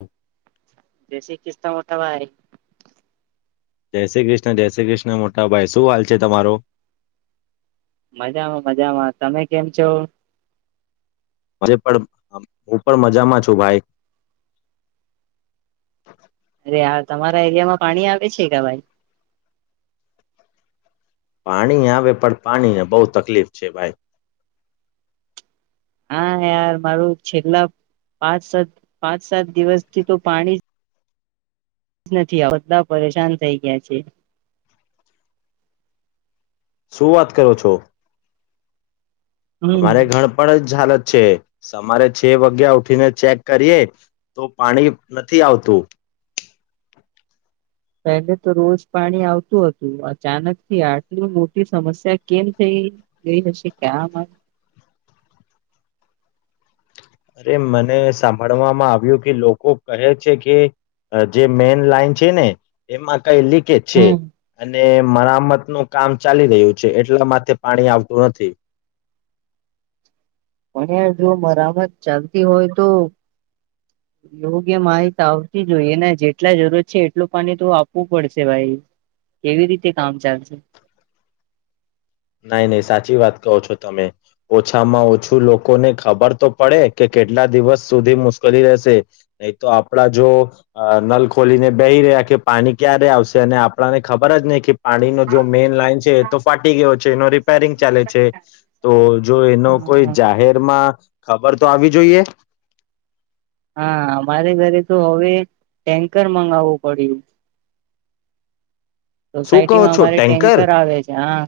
હમ બેસી ખિસ્તા મોટા ભાઈ જય શ્રી કૃષ્ણ જય શ્રી કૃષ્ણ મોટા ભાઈ શું હાલ છે તમારો મજામાં મજામાં તમે કેમ છો હજ પણ હું પણ મજામાં છું ભાઈ અરે આ તમારા એરિયામાં પાણી આવે છે કે ભાઈ પાણી આવે પણ પાણીને બહુ તકલીફ છે ભાઈ હા યાર મારું છેલ્લા પાંચ સાત પાંચ સાત દિવસથી તો પાણી નથી આ બધા પરેશાન થઈ ગયા છે શું વાત કરો છો હમ અમારે ઘણ પણ જ હાલત છે સરે છે વાગ્યા ઉઠીને ચેક કરીએ તો પાણી નથી આવતું પહેલે તો રોજ પાણી આવતું હતું અચાનક થી આટલી મોટી સમસ્યા કેમ થઈ ગઈ હશે ક્યામાં અરે મને સાંભળવામાં આવ્યું કે લોકો કહે છે કે જે મેન લાઈન છે ને એમાં કઈ લીકેેજ છે હમ અને મરામત નું કામ ચાલી રહ્યું છે એટલા માટેથે પાણી આવતું નથી પણ જો મરામત ચાલતી હોય તો યોગ્ય માહિત આવતી જોઈ એના જેટલા જરૂરત છે એટલું પાણી તો આપવું પડશે ભાઈ કેવી રીતે કામ ચાલશે નહી નહી સાચી વાત કહો છો તમે ઓછામાં ઓછું લોકોને ખબર તો પડે કે કેટલા દિવસ સુધી મુશ્કેલી રહેશે નહી તો આપડા જો નલ ખોલીને બેહી રહ્યા કે પાણી ક્યારે આવશે અને આપણાને ખબર જ નહી કે પાણીનો જો મેઈન લાઈન છે એ તો ફાટી ગયો છે એ રિપેરિંગ ચાલે છે તો જો એનો કોઈ હા જાહેરમાં ખબર તો આવી જોઈએ હા અમારે ઘરે તો હવે ટેન્કર મગાવવું પડ્યું શું સોસાયટી કહો માં છો અમારે ટેન્કર આવે છે હા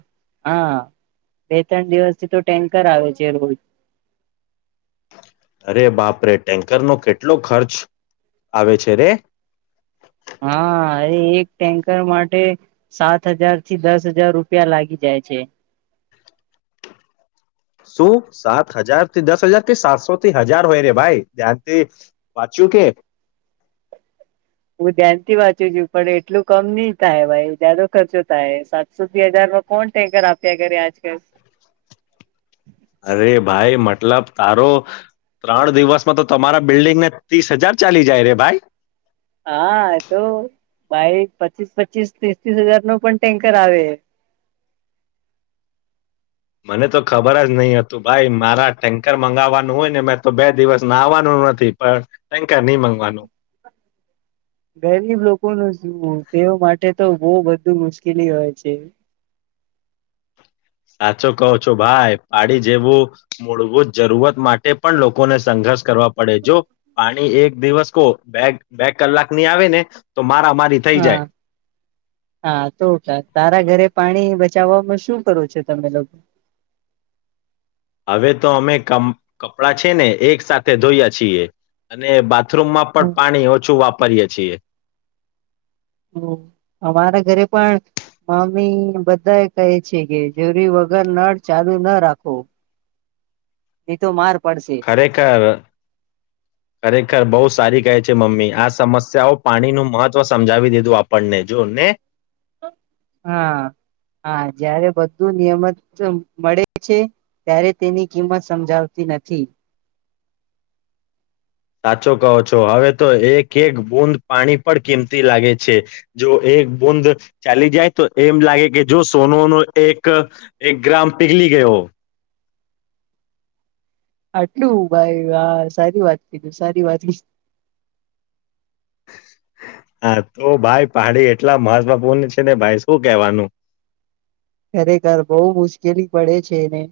હા બે ત્રણ દિવસથી તો ટેન્કર આવે છે રોજ અરે બાપ રે ટેન્કર નો કેટલો ખર્ચ આવે છે રે હા એ એક ટેન્કર માટે સાત હજાર થી દસ હજાર રૂપિયા લાગી જાય છે શું સાત હજાર થી દસ હજાર કે સાતસોથી હજાર હોય રે ભાઈ ધ્યાનથી વાંચ્યું કે હું ધ્યાનથી વાંચું છું પણ એટલું કમ નહી થાય ભાઈ જાદો ખર્ચો થાય સાતસોી હજારમાં કોણ ટેન્કર આપ્યા ઘે આજકાલ અરે ભાઈ મતલબ તારો ત્રણ દિવસમાં તો તમારા બિલ્ડિંગને ત્રીસ હજાર ચાલી જાય રે ભાઈ હા એ તો ભાઈ પચીસ પચીસ ત્રીસ ત્રીસ હજાર નો પણ ટેન્કર આવે મને તો ખબર જ નહ હતું ભાઈ મારા ટેન્કર મગાવવાનું હોય ને મે તો બે દિવસમાં આવવાનું નથી પણ ટેન્કર નહી મગવાનું ગરીબ લોકોનું શું તેઓ માટે તો બહ બધું મુશ્કેલી હોય છે સાચો કહો છો ભાઈ પાડી જેવું મૂળભૂત જરૂરત માટે પણ લોકોને સંઘર્ષ કરવા પડે જો પાણી એક દિવસ કો બે બે કલાક ની આવે ને તો મારા મારી થઈ જાય હા હા તો તારા ઘરે પાણી ચાવામાં શું કરો છો તમે લોકો હવે તો અમે કપડાં છે ને એક સાથે ધોયા છીએ અને બાથરૂમમાં હમ પણ પાણી ઓછું વાપર પિયા છીએ હ અમારા ઘરે પણ મમ્મી બધા એ કહે છે કે જરૂરી વગર નળ ચાલુ ના રાખો ન તો માર પડશે ખરેખર ખરેખર બહુ સારી કહે છે મમ્મી આ સમસ્યાઓ પાણી નું મહત્વ સમજાવી દીધું આપણને જો ને હા હા જારે બધું નિયમિત મળે છે ત્યારે તેની કિંમત સમજાવતી નથી સાચો કહો છો હવે તો એક એક બુંદ પાણી પણ કિંમતી લાગે છે જો એક બુંદ ચાલી જાય તો એમ લાગે કે જો સોનો ન એક એક ગ્રામ પીગલી ગયો આટલું ભાઈ હા સારી વાત કીધું સારી વાત હા તો ભાઈ પાડી એટલા મહત્વપૂર્ણ છે ને ભાઈ શું કેવાનું ખરેખર બહુ મુશ્કેલી પડે છે એને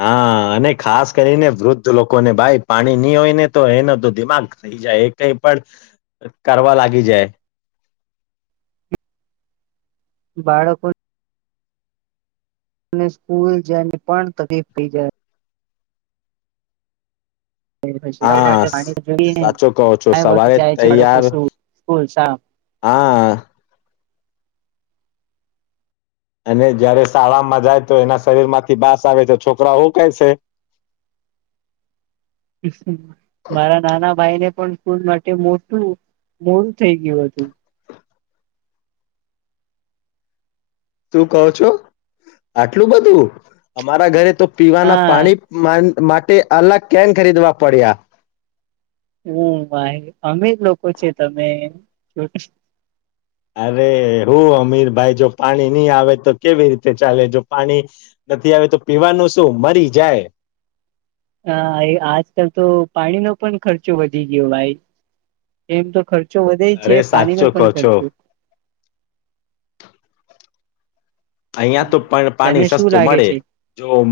હા અને ખાસ કરીને વૃદ્ધ લોકોને ભાઈ પાણી નહી હોય ને તો એનો તો દિમાગ થઈ જાય એ કઈ પણ કરવા લાગી જાય બાળકો અને સ્કૂલ જાયને પણ તકફ થઈ જાય હા માટે સ- જોઈ સાચો કહો છો મે વખત સવારે જાય તૈયાર છેડુંશું સ્ૂલા હા અને જયારે શાળામાં જાય તો એના શરીર માંથી બાસ આવે તો છોકરા હોું ક છે મારા નાના ભાઈ ને પણ સ્કૂલ માટે મોટું મોડ થઈ ગયું હતું તું કો છો આટલું બધું અમારા ઘરે તો પીવાના હા પાણી માન માટે અલગ કેન ખરીદવા પડ્યા [unintelligible] અમે લોકો છે તમે અરે હું અમીરભાઈ જો પાણી ની આવે તો કેવી રીતે ચાલે જો પાણી નથી આવે તો પીવાનું શું મરી જાય હા એ આજકાલ તો પાણી નો પણ ખર્ચો વધી ગયો ભાઈ એમ તો ખર્ચ ખર્ચો વધે અરે છે પાણી નો સાચો કહો પણ છો ખર્ચો અહિયાં તો પણ તને પાણી શું સસ્તું લાગે મળે છે જો [inaudible]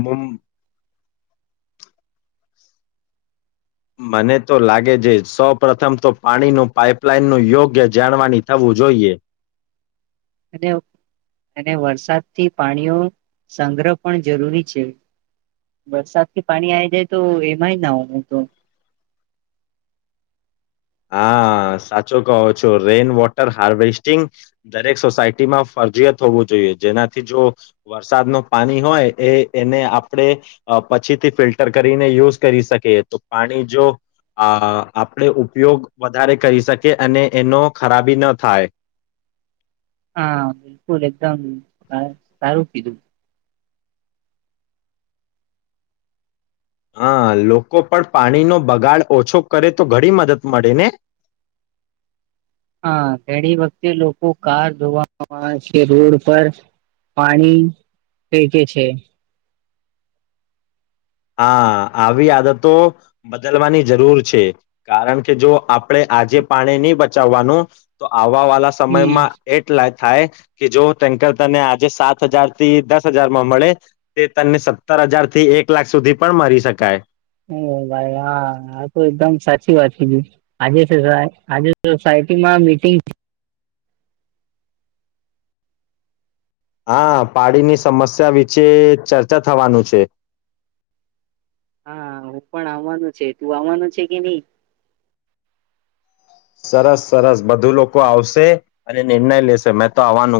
મને તો લાગે છે સૌ પ્ર્રથમ તો પાણીનું પાઇપલાઇનનું યોગ્ય જાણવાની થવું જોઈએ અને અને વરસાદ થી પાણીઓ સંગ્રહ પણ જરૂરી છે વરસાદ થી પાણી આવી જાય તો એમાંય [unintelligible] હા સાચો કહો છો રેઈન વોટર હાર્વેસ્ટિંગ દરેક સોસાયટીમાં ફરજીિયાત હોવું જોઈએ જેનાથી જો વરસાદ ન પાણી હોય એ એને આપણે પછીથી ફિલ્ટર કરીને યુઝ કરી શકીએ તો પાણી અ જો આપણે ઉપયોગ વધારે કરી શકે અને એનો ખરાબી ન થાય હા બિલકુલ એકદમ સારું કીધું હા લોકો પણ પાણીનો બગાડ ઓછો કરે તો ઘણી મદદ મળે ને હા ઘણી વખતે લોકો કાર ધો [unintelligible] રોડ પર પાણી વેચે છે હા આવી આદતો બદલવાની જરૂર છે કારણ કે જો આપણે આજે પાણી ની બચાવવાનું તો આવ આ વાલા સમયમાં એટલા જ થાય કે જો ટેન્કર તને આજે સાત હજાર થી દસ હજારમાં મળે તે તને સત્તર હજાર થી એક કેલાક સુધી પણ મરી શકાય ઓ ભાઈ હા હ તો એકદમ સાચી વાત કીધી આજે છે સા આજે સટીમાં મીટંગ હા પાડીની સમસ્યા વિશેે ચર્ચા થવાનું છે હા હું પણ આવવાનું છે તું આવવાનું છે કે ની સરસ સરસ બધું લોકો આવશે અને નિર્ણય લેશે મેં તો આવાનો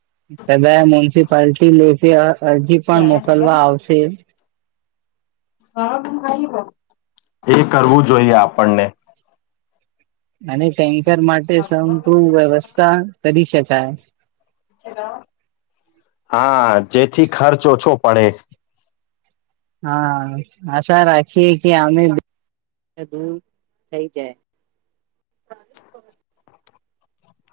[unintelligible] પાર્ટી [inaudible] અરજી પણ મોકલવા આવશે [unintelligible] એ કરવું જોઈએ આપણને [unintelligible] ચર માટે [unintelligible] વ્યવસ્થા કરી શકાય હા જેથી ખર્ચ ઓછો પડે હા આશા રાખીએ કે [inaudible] દૂર થઈ જાય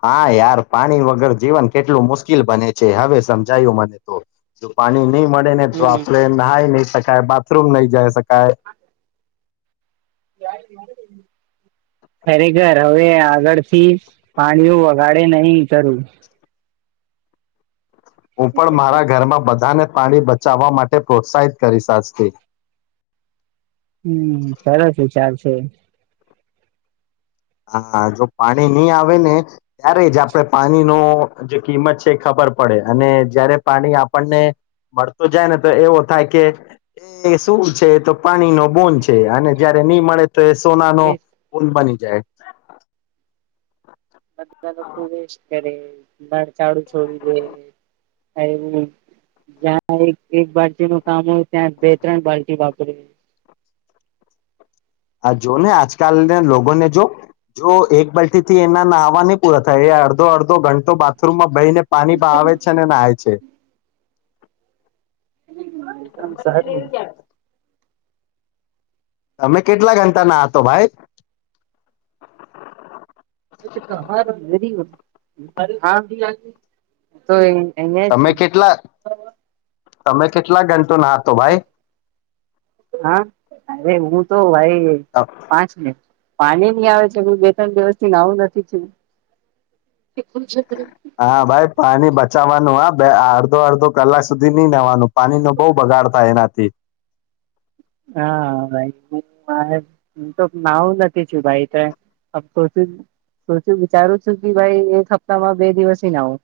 હા યાર પાણી વગર જીવન કેટલું મુશ્કેલ બને છે હવે સમજાયું મને તો જો પાણી નઈ મળે ને તો હમ આપણે નાઈ ની શકે કાય બાથરૂમ નઈ જાય સકાય [inaudible] ખરેખર હવે આગળથી પાણીઓ વગાડે નહિ કરું હું પણ મારા ઘરમાં બ બધાને પાણી બચાવવા માટે પ્રોત્સાહિત કરી આજથી હમ સરસ વિચાર છે હા જો પાણી ની આવે ને ત્યારે જ આપણે પાણીનો જે કિંમત છે એ ખબર પડે અને જયારે પાણી આપણને મળતુ જાય ને તો એવો થાય કે એ શું છે તો પાણીનો બોન છે અને જયારે ની મળે તો એ સોના નો પૂલ બની જ બધા લોકો ખ વેસ્ટ કરે બરા ચડું છોડી દે એવું જ્યાં એક એક બાલ્ટી નું કામ હોય ત્યાં બે ત્રણ બાલ્ટી વાપરી હ જો ને આજકાલના લોકોને જો જો એક પલ્ટી થી એના નાહવા નહી પૂરા થાય એ અડધો અડધો ઘંટો બાથરૂમમાં બેહી ને પાણી પણ આવે છે ને નાાય છે એકમ સહેાર તમે કેટલા ઘંટા ના હતો ભાઈ તો એને તમે છે કેટલા તમે કેટલા ઘંટો નાહતો ભાઈ હા અરે હું તો ભાઈ પાંચ મિનિટ પાણી નની આવે છે હ બે ત્રણ દિવસ થી નવું નથી થું હા ભાઈ પાણી બચાવાનું આ બે અડધો અડધો કલાક સુધી નઈ નવાનું પાણી નો બહ બગાડ થાય એના તે હા ભાઈ હ મારે હું તો નાવું નથી છું ભાઈ વિચારું છું કે ભાઈ એક હપ્તામાં બે દિવસ નાવું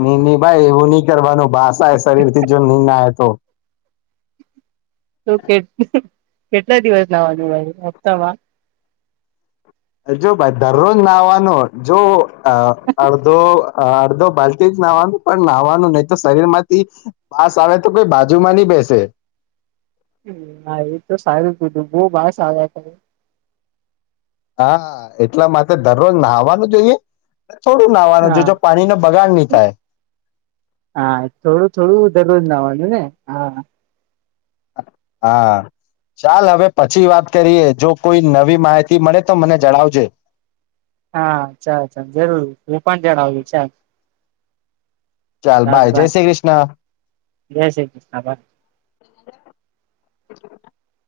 નિનીની ભાઈ એવું નહી કરવાનું ભાષાાય શરીર થી જો નિનીના તો તો કે કેટલા દિવસ ના વાજુ ભાઈ હપ્તામાં હ જો ભાઈ દરરોજ નાવાનો જો આ અડધો અડધો ભલતી જ નાહવાનું પણ નાહવાનું નહી તો શરીર માંથી પાસ આવે તો કોઈ બાજુમાં નહી બેસે ના એ તો સારું જ બીધું બહ બાર સાર્યા હા એટલા માટે દરરોજ નાહવાનું જોઈએ થોડું નાહવાનું હા જોઈએ જો પાણીનો બગાડ નહી થાય હા થોડું થોડું દરરોજ નાવાનું ને હા હા ચાલ હવે પછી વાત કરીએ જો કોઈ નવી માહિતી મળે તો મને જણાવજે હા ચાલ ચાલ જરૂર રું પણ જડ આવજ ચાલ ચાલ બાય જય ભાઈ શ્રી કૃષ્ણ જય શ્રી કૃષ્ણ ભાઈ [inaudible]